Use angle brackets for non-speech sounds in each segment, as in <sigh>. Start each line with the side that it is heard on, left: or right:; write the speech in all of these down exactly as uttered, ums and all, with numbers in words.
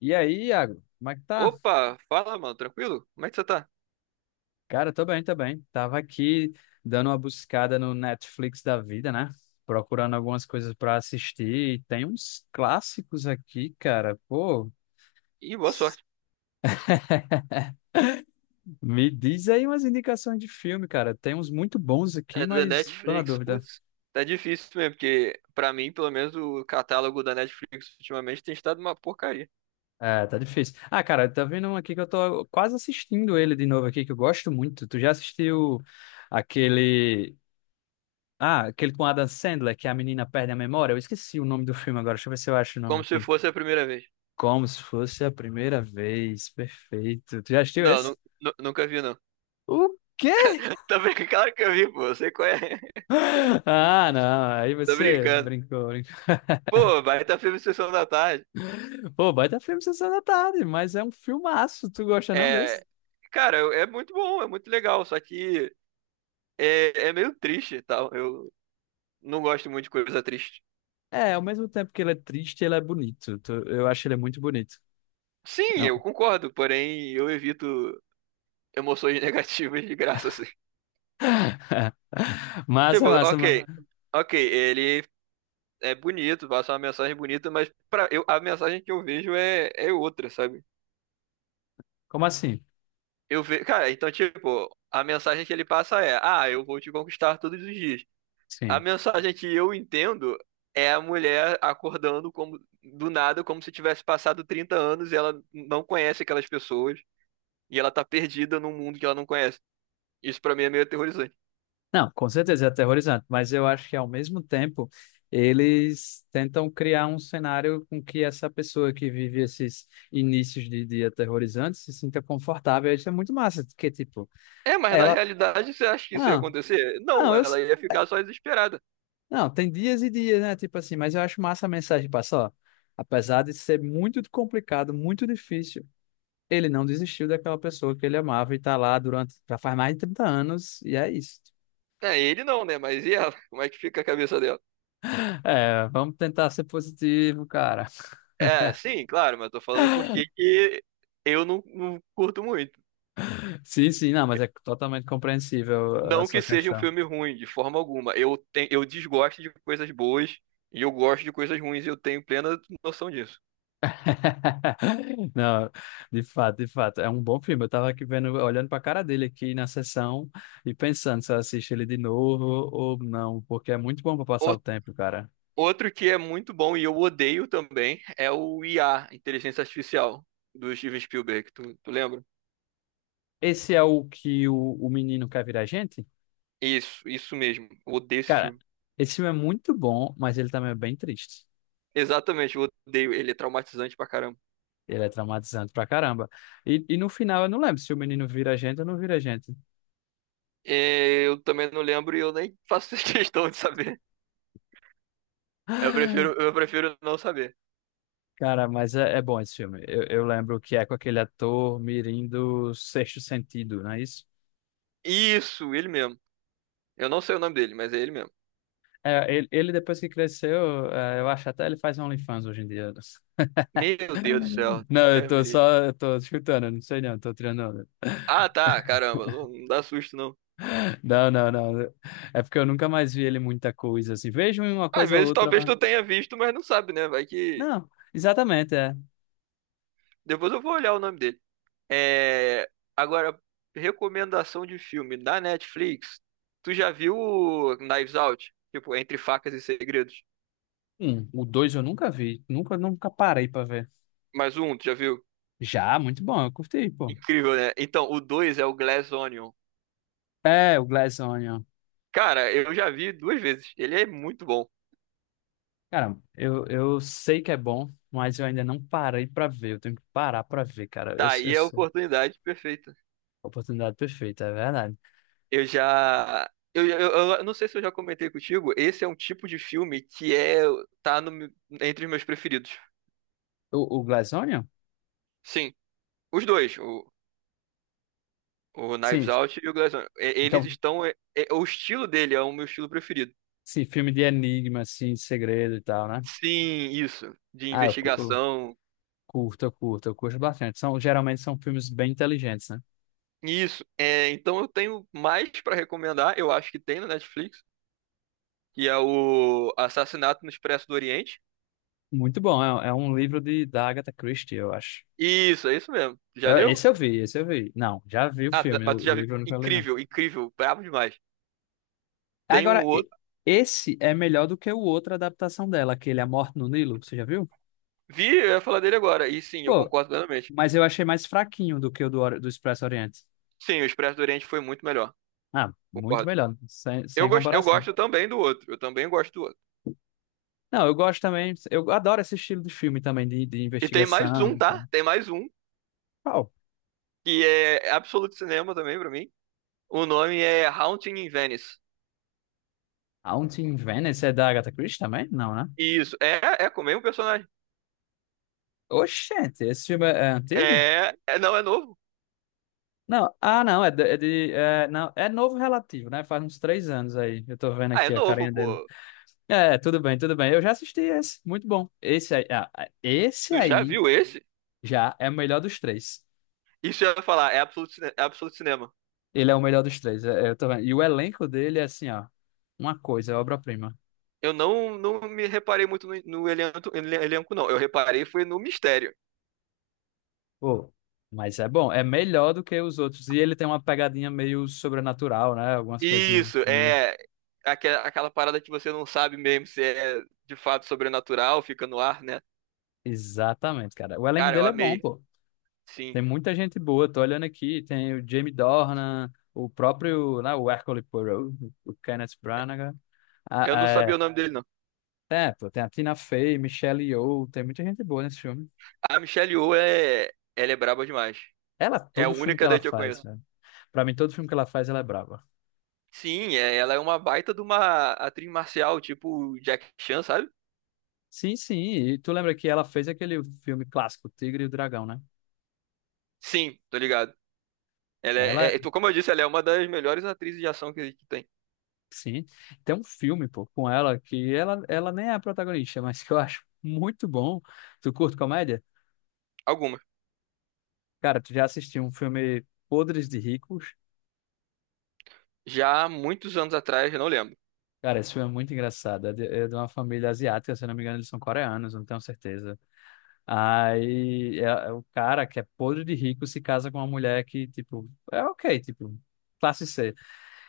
left: E aí, Iago, como é que tá?
right: Opa, fala, mano, tranquilo? Como é que você tá?
left: Cara, tô bem, tô bem. Tava aqui dando uma buscada no Netflix da vida, né? Procurando algumas coisas pra assistir. E tem uns clássicos aqui, cara. Pô,
right: Ih, boa
left: s-
right: sorte.
left: me diz aí umas indicações de filme, cara. Tem uns muito bons aqui,
right: É da
left: mas tô na
right: Netflix,
left: dúvida.
right: putz. Tá difícil mesmo, porque pra mim, pelo menos, o catálogo da Netflix ultimamente tem estado uma porcaria.
left: É, tá difícil. Ah, cara, tá vendo um aqui que eu tô quase assistindo ele de novo aqui, que eu gosto muito. Tu já assistiu aquele. Ah, aquele com Adam Sandler, que a menina perde a memória. Eu esqueci o nome do filme agora. Deixa eu ver se eu acho o nome
right: Como se
left: aqui.
right: fosse a primeira vez.
left: Como se fosse a primeira vez. Perfeito. Tu já assistiu
right: Não,
left: esse?
right: nu- nu- nunca vi, não.
left: O quê? <gasps>
right: <laughs> Tá brincando? Claro que eu vi, pô, você conhece.
left: <laughs> Ah, não. Aí
right: <laughs> Tô
left: você
right: brincando.
left: brincou, brincou.
right: Pô, baita filme Sessão da Tarde.
left: Pô, baita filme Sessão da Tarde, mas é um filmaço. Tu gosta não desse?
right: É. Cara, é é muito bom, é muito legal, só que é, é meio triste e tal. Eu não gosto muito de coisa triste.
left: É, ao mesmo tempo que ele é triste, ele é bonito. Tu- Eu acho ele muito bonito.
right: Sim,
left: Não.
right: eu concordo, porém eu evito emoções <laughs> negativas de graça, assim.
left: <laughs> Massa,
right: Tipo,
left: massa,
right: ok,
left: massa.
right: ok, ele é bonito, passa uma mensagem bonita, mas pra, eu, a mensagem que eu vejo é, é outra, sabe?
left: Como assim?
right: Eu vejo, cara, então, tipo, a mensagem que ele passa é, ah, eu vou te conquistar todos os dias. A
left: Sim.
right: mensagem que eu entendo é a mulher acordando como, do nada, como se tivesse passado trinta anos e ela não conhece aquelas pessoas e ela tá perdida num mundo que ela não conhece. Isso pra mim é meio aterrorizante.
left: Não, com certeza é aterrorizante, mas eu acho que ao mesmo tempo eles tentam criar um cenário com que essa pessoa que vive esses inícios de dia aterrorizantes se sinta confortável. Isso é muito massa, porque tipo,
right: É, mas na
left: ela,
right: realidade você acha que isso ia
left: não,
right: acontecer? Não,
left: não, eu, s-
right: ela ia ficar só desesperada.
left: não, tem dias e dias, né? Tipo assim, mas eu acho massa a mensagem passar, ó, apesar de ser muito complicado, muito difícil, ele não desistiu daquela pessoa que ele amava e tá lá durante, já faz mais de trinta anos e é isso.
right: É, ele não, né? Mas e ela? Como é que fica a cabeça dela?
left: É, vamos tentar ser positivo, cara.
right: É, sim, claro, mas tô falando porque que eu não, não curto muito.
left: Sim, sim, não, mas é totalmente compreensível a
right: Não que
left: sua
right: seja um
left: questão.
right: filme ruim, de forma alguma. Eu, tenho, eu desgosto de coisas boas e eu gosto de coisas ruins e eu tenho plena noção disso.
left: <laughs> Não, de fato, de fato, é um bom filme. Eu tava aqui vendo, olhando pra cara dele aqui na sessão e pensando se eu assisto ele de novo ou não, porque é muito bom pra passar
right: O-
left: o tempo, cara.
right: Outro que é muito bom e eu odeio também é o I A, Inteligência Artificial, do Steven Spielberg. Tu, tu lembra?
left: Esse é o que o, o menino quer virar gente?
right: Isso, isso mesmo. Eu odeio esse
left: Cara,
right: filme.
left: esse filme é muito bom, mas ele também é bem triste.
right: Exatamente, eu odeio. Ele é traumatizante pra caramba.
left: Ele é traumatizante pra caramba. E, e no final, eu não lembro se o menino vira gente ou não vira gente.
right: É, eu também não lembro e eu nem faço <laughs> questão de saber. Eu prefiro, eu prefiro não saber.
left: Cara, mas é, é bom esse filme. Eu, eu lembro que é com aquele ator mirim do Sexto Sentido, não é isso?
right: Isso, ele mesmo. Eu não sei o nome dele, mas é ele mesmo.
left: É, ele, ele, depois que cresceu, é, eu acho até ele faz OnlyFans hoje em dia.
right: Meu Deus do céu.
left: <laughs> Não, eu
right: Deus me
left: tô
right: livre.
left: só, eu tô escutando, não sei não, tô tirando onda.
right: Ah, tá, caramba. Não, não dá susto, não.
left: Não, não, não. É porque eu nunca mais vi ele em muita coisa assim. Vejo em uma
right: Às
left: coisa ou
right: vezes
left: outra,
right: talvez
left: mas.
right: tu tenha visto, mas não sabe, né? Vai que.
left: Não, exatamente, é.
right: Depois eu vou olhar o nome dele. É, agora, recomendação de filme da Netflix. Tu já viu o Knives Out? Tipo, Entre Facas e Segredos.
left: Um, o dois eu nunca vi, nunca, nunca parei pra ver.
right: Mais um, tu já viu?
left: Já, muito bom, eu curti, pô.
right: Incrível, né? Então, o dois é o Glass Onion.
left: É, o Glass Onion.
right: Cara, eu já vi duas vezes. Ele é muito bom.
left: Cara, eu, eu sei que é bom, mas eu ainda não parei pra ver. Eu tenho que parar pra ver, cara. Eu,
right: Tá, aí
left: eu
right: é a
left: sou
right: oportunidade perfeita.
left: oportunidade perfeita, é verdade.
right: Eu já. Eu, eu, eu não sei se eu já comentei contigo. Esse é um tipo de filme que é. Tá no, meu- Entre os meus preferidos.
left: O, o Glass Onion?
right: Sim, os dois. O, o Knives
left: Sim.
right: Out e o Glass Onion. E- Eles
left: Então,
right: estão. É- é- o estilo dele é o meu estilo preferido.
left: sim, filme de enigma, assim, de segredo e tal, né?
right: Sim, isso. De
left: Ah, eu, cu- eu
right: investigação.
left: curto, eu curto, eu curto bastante. São, geralmente são filmes bem inteligentes, né?
right: Isso. É, então eu tenho mais pra recomendar. Eu acho que tem no Netflix, que é o Assassinato no Expresso do Oriente.
left: Muito bom. É, é um livro de, da Agatha Christie, eu acho.
right: Isso, é isso mesmo. Já
left: Eu-
right: leu?
left: Esse eu vi, esse eu vi. Não, já vi o
right: Ah, tá,
left: filme,
right: mas
left: o,
right: tu já
left: o
right: viu.
left: livro eu nunca li, não.
right: Incrível, incrível, brabo demais. Tem um
left: Agora, e-
right: outro.
left: esse é melhor do que o outra adaptação dela, aquele A Morte no Nilo, você já viu?
right: Vi, eu ia falar dele agora. E sim, eu
left: Pô,
right: concordo plenamente.
left: mas eu achei mais fraquinho do que o do, Ori- do Expresso Oriente.
right: Sim, o Expresso do Oriente foi muito melhor.
left: Ah, muito
right: Concordo.
left: melhor, sem,
right: Eu
left: sem
right: gosto, eu
left: comparação.
right: gosto também do outro. Eu também gosto do outro.
left: Não, eu gosto também, eu adoro esse estilo de filme também, de, de
right: E tem mais
left: investigação
right: um,
left: e tal.
right: tá? Tem mais um,
left: Qual?
right: que é absoluto cinema também pra mim. O nome é Haunting in Venice.
left: Haunting in Venice é da Agatha Christie também? Não, né?
right: Isso, é, é com o mesmo personagem.
left: Oxente, esse filme é, é antigo?
right: É, é, não, é novo.
left: Não, ah, não, é de, é de- é, não, é novo relativo, né? Faz uns três anos aí, eu tô vendo
right: Ah, é
left: aqui a
right: novo,
left: carinha dele.
right: pô.
left: É, tudo bem, tudo bem, eu já assisti esse, muito bom. Esse aí, ah, esse
right: Tu já
left: aí
right: viu esse?
left: já é o melhor dos três.
right: Isso eu ia falar, é absoluto, cine- é absoluto cinema.
left: Ele é o melhor dos três, é- é, eu tô vendo. E o elenco dele é assim, ó, uma coisa, é obra-prima.
right: Eu não, não me reparei muito no, no elenco, ele- elenco, não. Eu reparei foi no mistério.
left: Pô, mas é bom, é melhor do que os outros. E ele tem uma pegadinha meio sobrenatural, né? Algumas coisinhas,
right: Isso,
left: sim.
right: é aque- aquela parada que você não sabe mesmo se é de fato sobrenatural, fica no ar, né?
left: Exatamente, cara. O elenco
right: Cara, eu
left: dele é bom,
right: amei.
left: pô.
right: Sim.
left: Tem muita gente boa, tô olhando aqui, tem o Jamie Dornan, o próprio, né, o Hercule Poirot, o Kenneth Branagh. Ah,
right: Eu não sabia
left: é,
right: o nome dele, não.
left: é, pô, tem a Tina Fey, Michelle Yeoh, tem muita gente boa nesse filme.
right: A Michelle Yeoh é, ela é braba demais.
left: Ela,
right: É a
left: todo filme que
right: única
left: ela
right: daí que eu
left: faz,
right: conheço.
left: cara. Pra mim, todo filme que ela faz, ela é brava.
right: Sim, é, ela é uma baita de uma atriz marcial, tipo Jack Chan, sabe?
left: Sim, sim. E tu lembra que ela fez aquele filme clássico, Tigre e o Dragão, né?
right: Sim, tô ligado. Ela
left: Ela,
right: é, é, tu- Como eu disse, ela é uma das melhores atrizes de ação que que tem.
left: sim, tem um filme, pô, com ela que ela, ela nem é a protagonista, <laughs> mas que eu acho muito bom. Tu curte comédia?
right: Algumas.
left: Cara, tu já assistiu um filme Podres de Ricos?
right: Já há muitos anos atrás, eu não lembro.
left: Cara, esse filme é muito engraçado. É de, é de uma família asiática, se eu não me engano, eles são coreanos, não tenho certeza. Aí é, é o cara que é podre de rico se casa com uma mulher que, tipo, é ok, tipo, classe cê.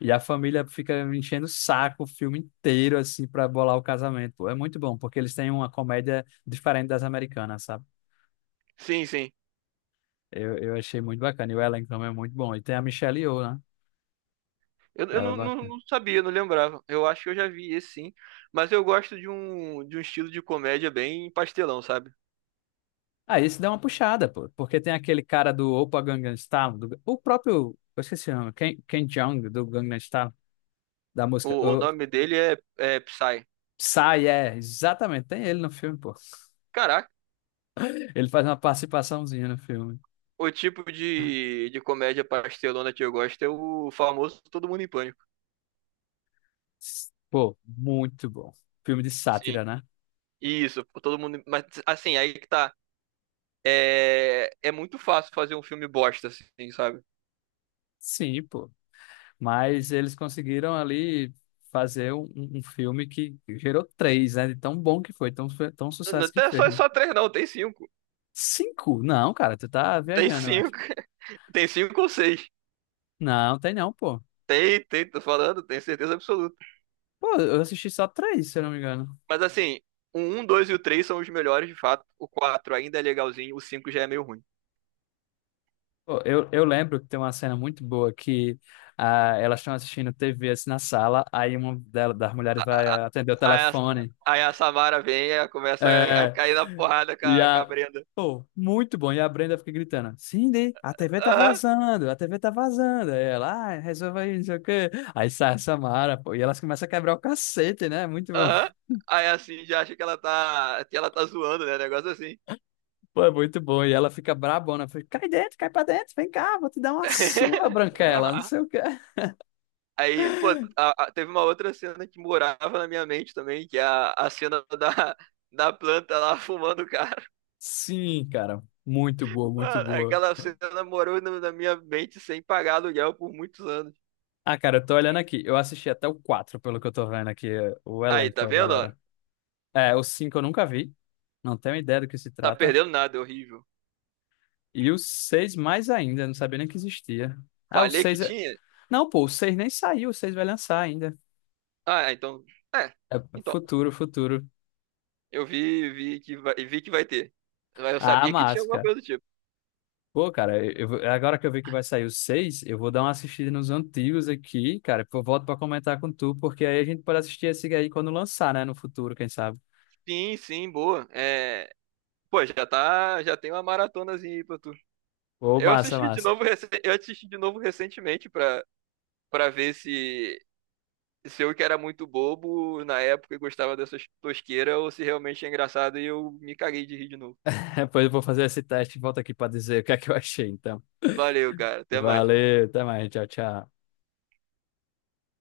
left: E a família fica enchendo o saco o filme inteiro, assim, pra bolar o casamento. Pô, é muito bom, porque eles têm uma comédia diferente das americanas, sabe?
right: Sim, sim.
left: Eu, eu achei muito bacana. E o elenco também é muito bom. E tem a Michelle Yeoh, né?
right: Eu, eu
left: Ela é
right: não, não,
left: bacana.
right: não sabia, não lembrava. Eu acho que eu já vi esse sim. Mas eu gosto de um, de um, estilo de comédia bem pastelão, sabe?
left: Aí isso dá uma puxada, pô. Porque tem aquele cara do Opa Gangnam Style, do- o próprio, eu esqueci o nome, Ken, Ken Jeong, do Gangnam Style, da música.
right: O, o
left: O,
right: nome dele é, é Psy.
left: Psy, é, exatamente. Tem ele no filme, pô.
right: Caraca,
left: Ele faz uma participaçãozinha no filme.
right: o tipo de, de comédia pastelona que eu gosto é o famoso Todo Mundo em Pânico.
left: Pô, muito bom. Filme de
right: Sim.
left: sátira, né?
right: Isso, todo mundo. Mas assim, aí que tá. É, é muito fácil fazer um filme bosta, assim, sabe?
left: Sim, pô. Mas eles conseguiram ali fazer um, um um filme que gerou três, né? De tão bom que foi, tão, fe- tão
right: Não
left: sucesso que
right: tem
left: fez.
right: só, só três, não, tem cinco.
left: Cinco? Não, cara, tu tá
right: Tem
left: viajando, eu acho.
right: cinco. <laughs> Tem cinco ou seis.
left: Não, tem não, pô.
right: Tem, tem, tô falando, tenho certeza absoluta.
left: Pô, eu assisti só três, se eu não me engano.
right: Mas assim, o um, dois e o três são os melhores, de fato. O quatro ainda é legalzinho, o cinco já é meio ruim.
left: Pô, eu, eu lembro que tem uma cena muito boa que ah, elas estão assistindo tê vê assim na sala, aí uma dela- das mulheres vai atender o
right: Aí a,
left: telefone.
right: aí a Samara vem e começa a, a
left: É,
right: cair na porrada com
left: e
right: a, com a
left: a.
right: Brenda.
left: Pô, muito bom. E a Brenda fica gritando: Cindy, a tê vê tá
right: Aham,
left: vazando, a tê vê tá vazando. Aí ela, ah, resolve aí, não sei o quê. Aí sai a Samara, pô, e elas começam a quebrar o cacete, né? Muito bom. <laughs>
right: aham. Aí assim, já acha que ela tá, que ela tá zoando, né? Negócio assim.
left: Pô, é muito bom. E ela fica brabona: fica, cai dentro, cai pra dentro, vem cá, vou te dar uma surra, Branquela, não
right: <laughs>
left: sei o quê.
right: Aí, pô, a- a- teve uma outra cena que morava na minha mente também, que é a, a cena da, da planta lá fumando o.
left: Sim, cara, muito boa, muito
right: Mano,
left: boa.
right: aquela cena morou na na minha mente sem pagar aluguel por muitos anos.
left: Ah, cara, eu tô olhando aqui. Eu assisti até o quatro pelo que eu tô vendo aqui, o
right: Aí,
left: elenco,
right: tá
left: a
right: vendo, ó?
left: galera. É, o cinco eu nunca vi. Não tenho ideia do que se
right: Tá
left: trata.
right: perdendo nada, é horrível.
left: E o seis mais ainda, não sabia nem que existia. Ah, o
right: Falei que
left: seis é...
right: tinha?
left: Não, pô, o seis nem saiu, o seis vai lançar ainda.
right: Ah, é, então. É.
left: É
right: Então,
left: futuro, futuro.
right: eu vi, vi que vai, vi que vai ter. Mas eu
left: Ah,
right: sabia que tinha
left: massa,
right: alguma
left: cara.
right: coisa do tipo.
left: Pô, cara, eu, eu vou- agora que eu vi que vai sair o seis eu vou dar uma assistida nos antigos aqui, cara. Pô, volto pra comentar com tu, porque aí a gente pode assistir esse aí quando lançar, né? No futuro, quem sabe.
right: Sim, sim, boa. É, pô, já tá, já tem uma maratonazinha aí pra tu.
left: Ô,
right: Eu
left: massa,
right: assisti de
left: massa.
right: novo, recen- eu assisti de novo recentemente pra, pra ver se, se eu que era muito bobo na época e gostava dessas tosqueiras ou se realmente é engraçado e eu me caguei de rir de novo.
left: <laughs> Depois eu vou fazer esse teste e volto aqui pra dizer o que é que eu achei, então.
right: Valeu, cara. Até mais.
left: Valeu, até mais, tchau, tchau.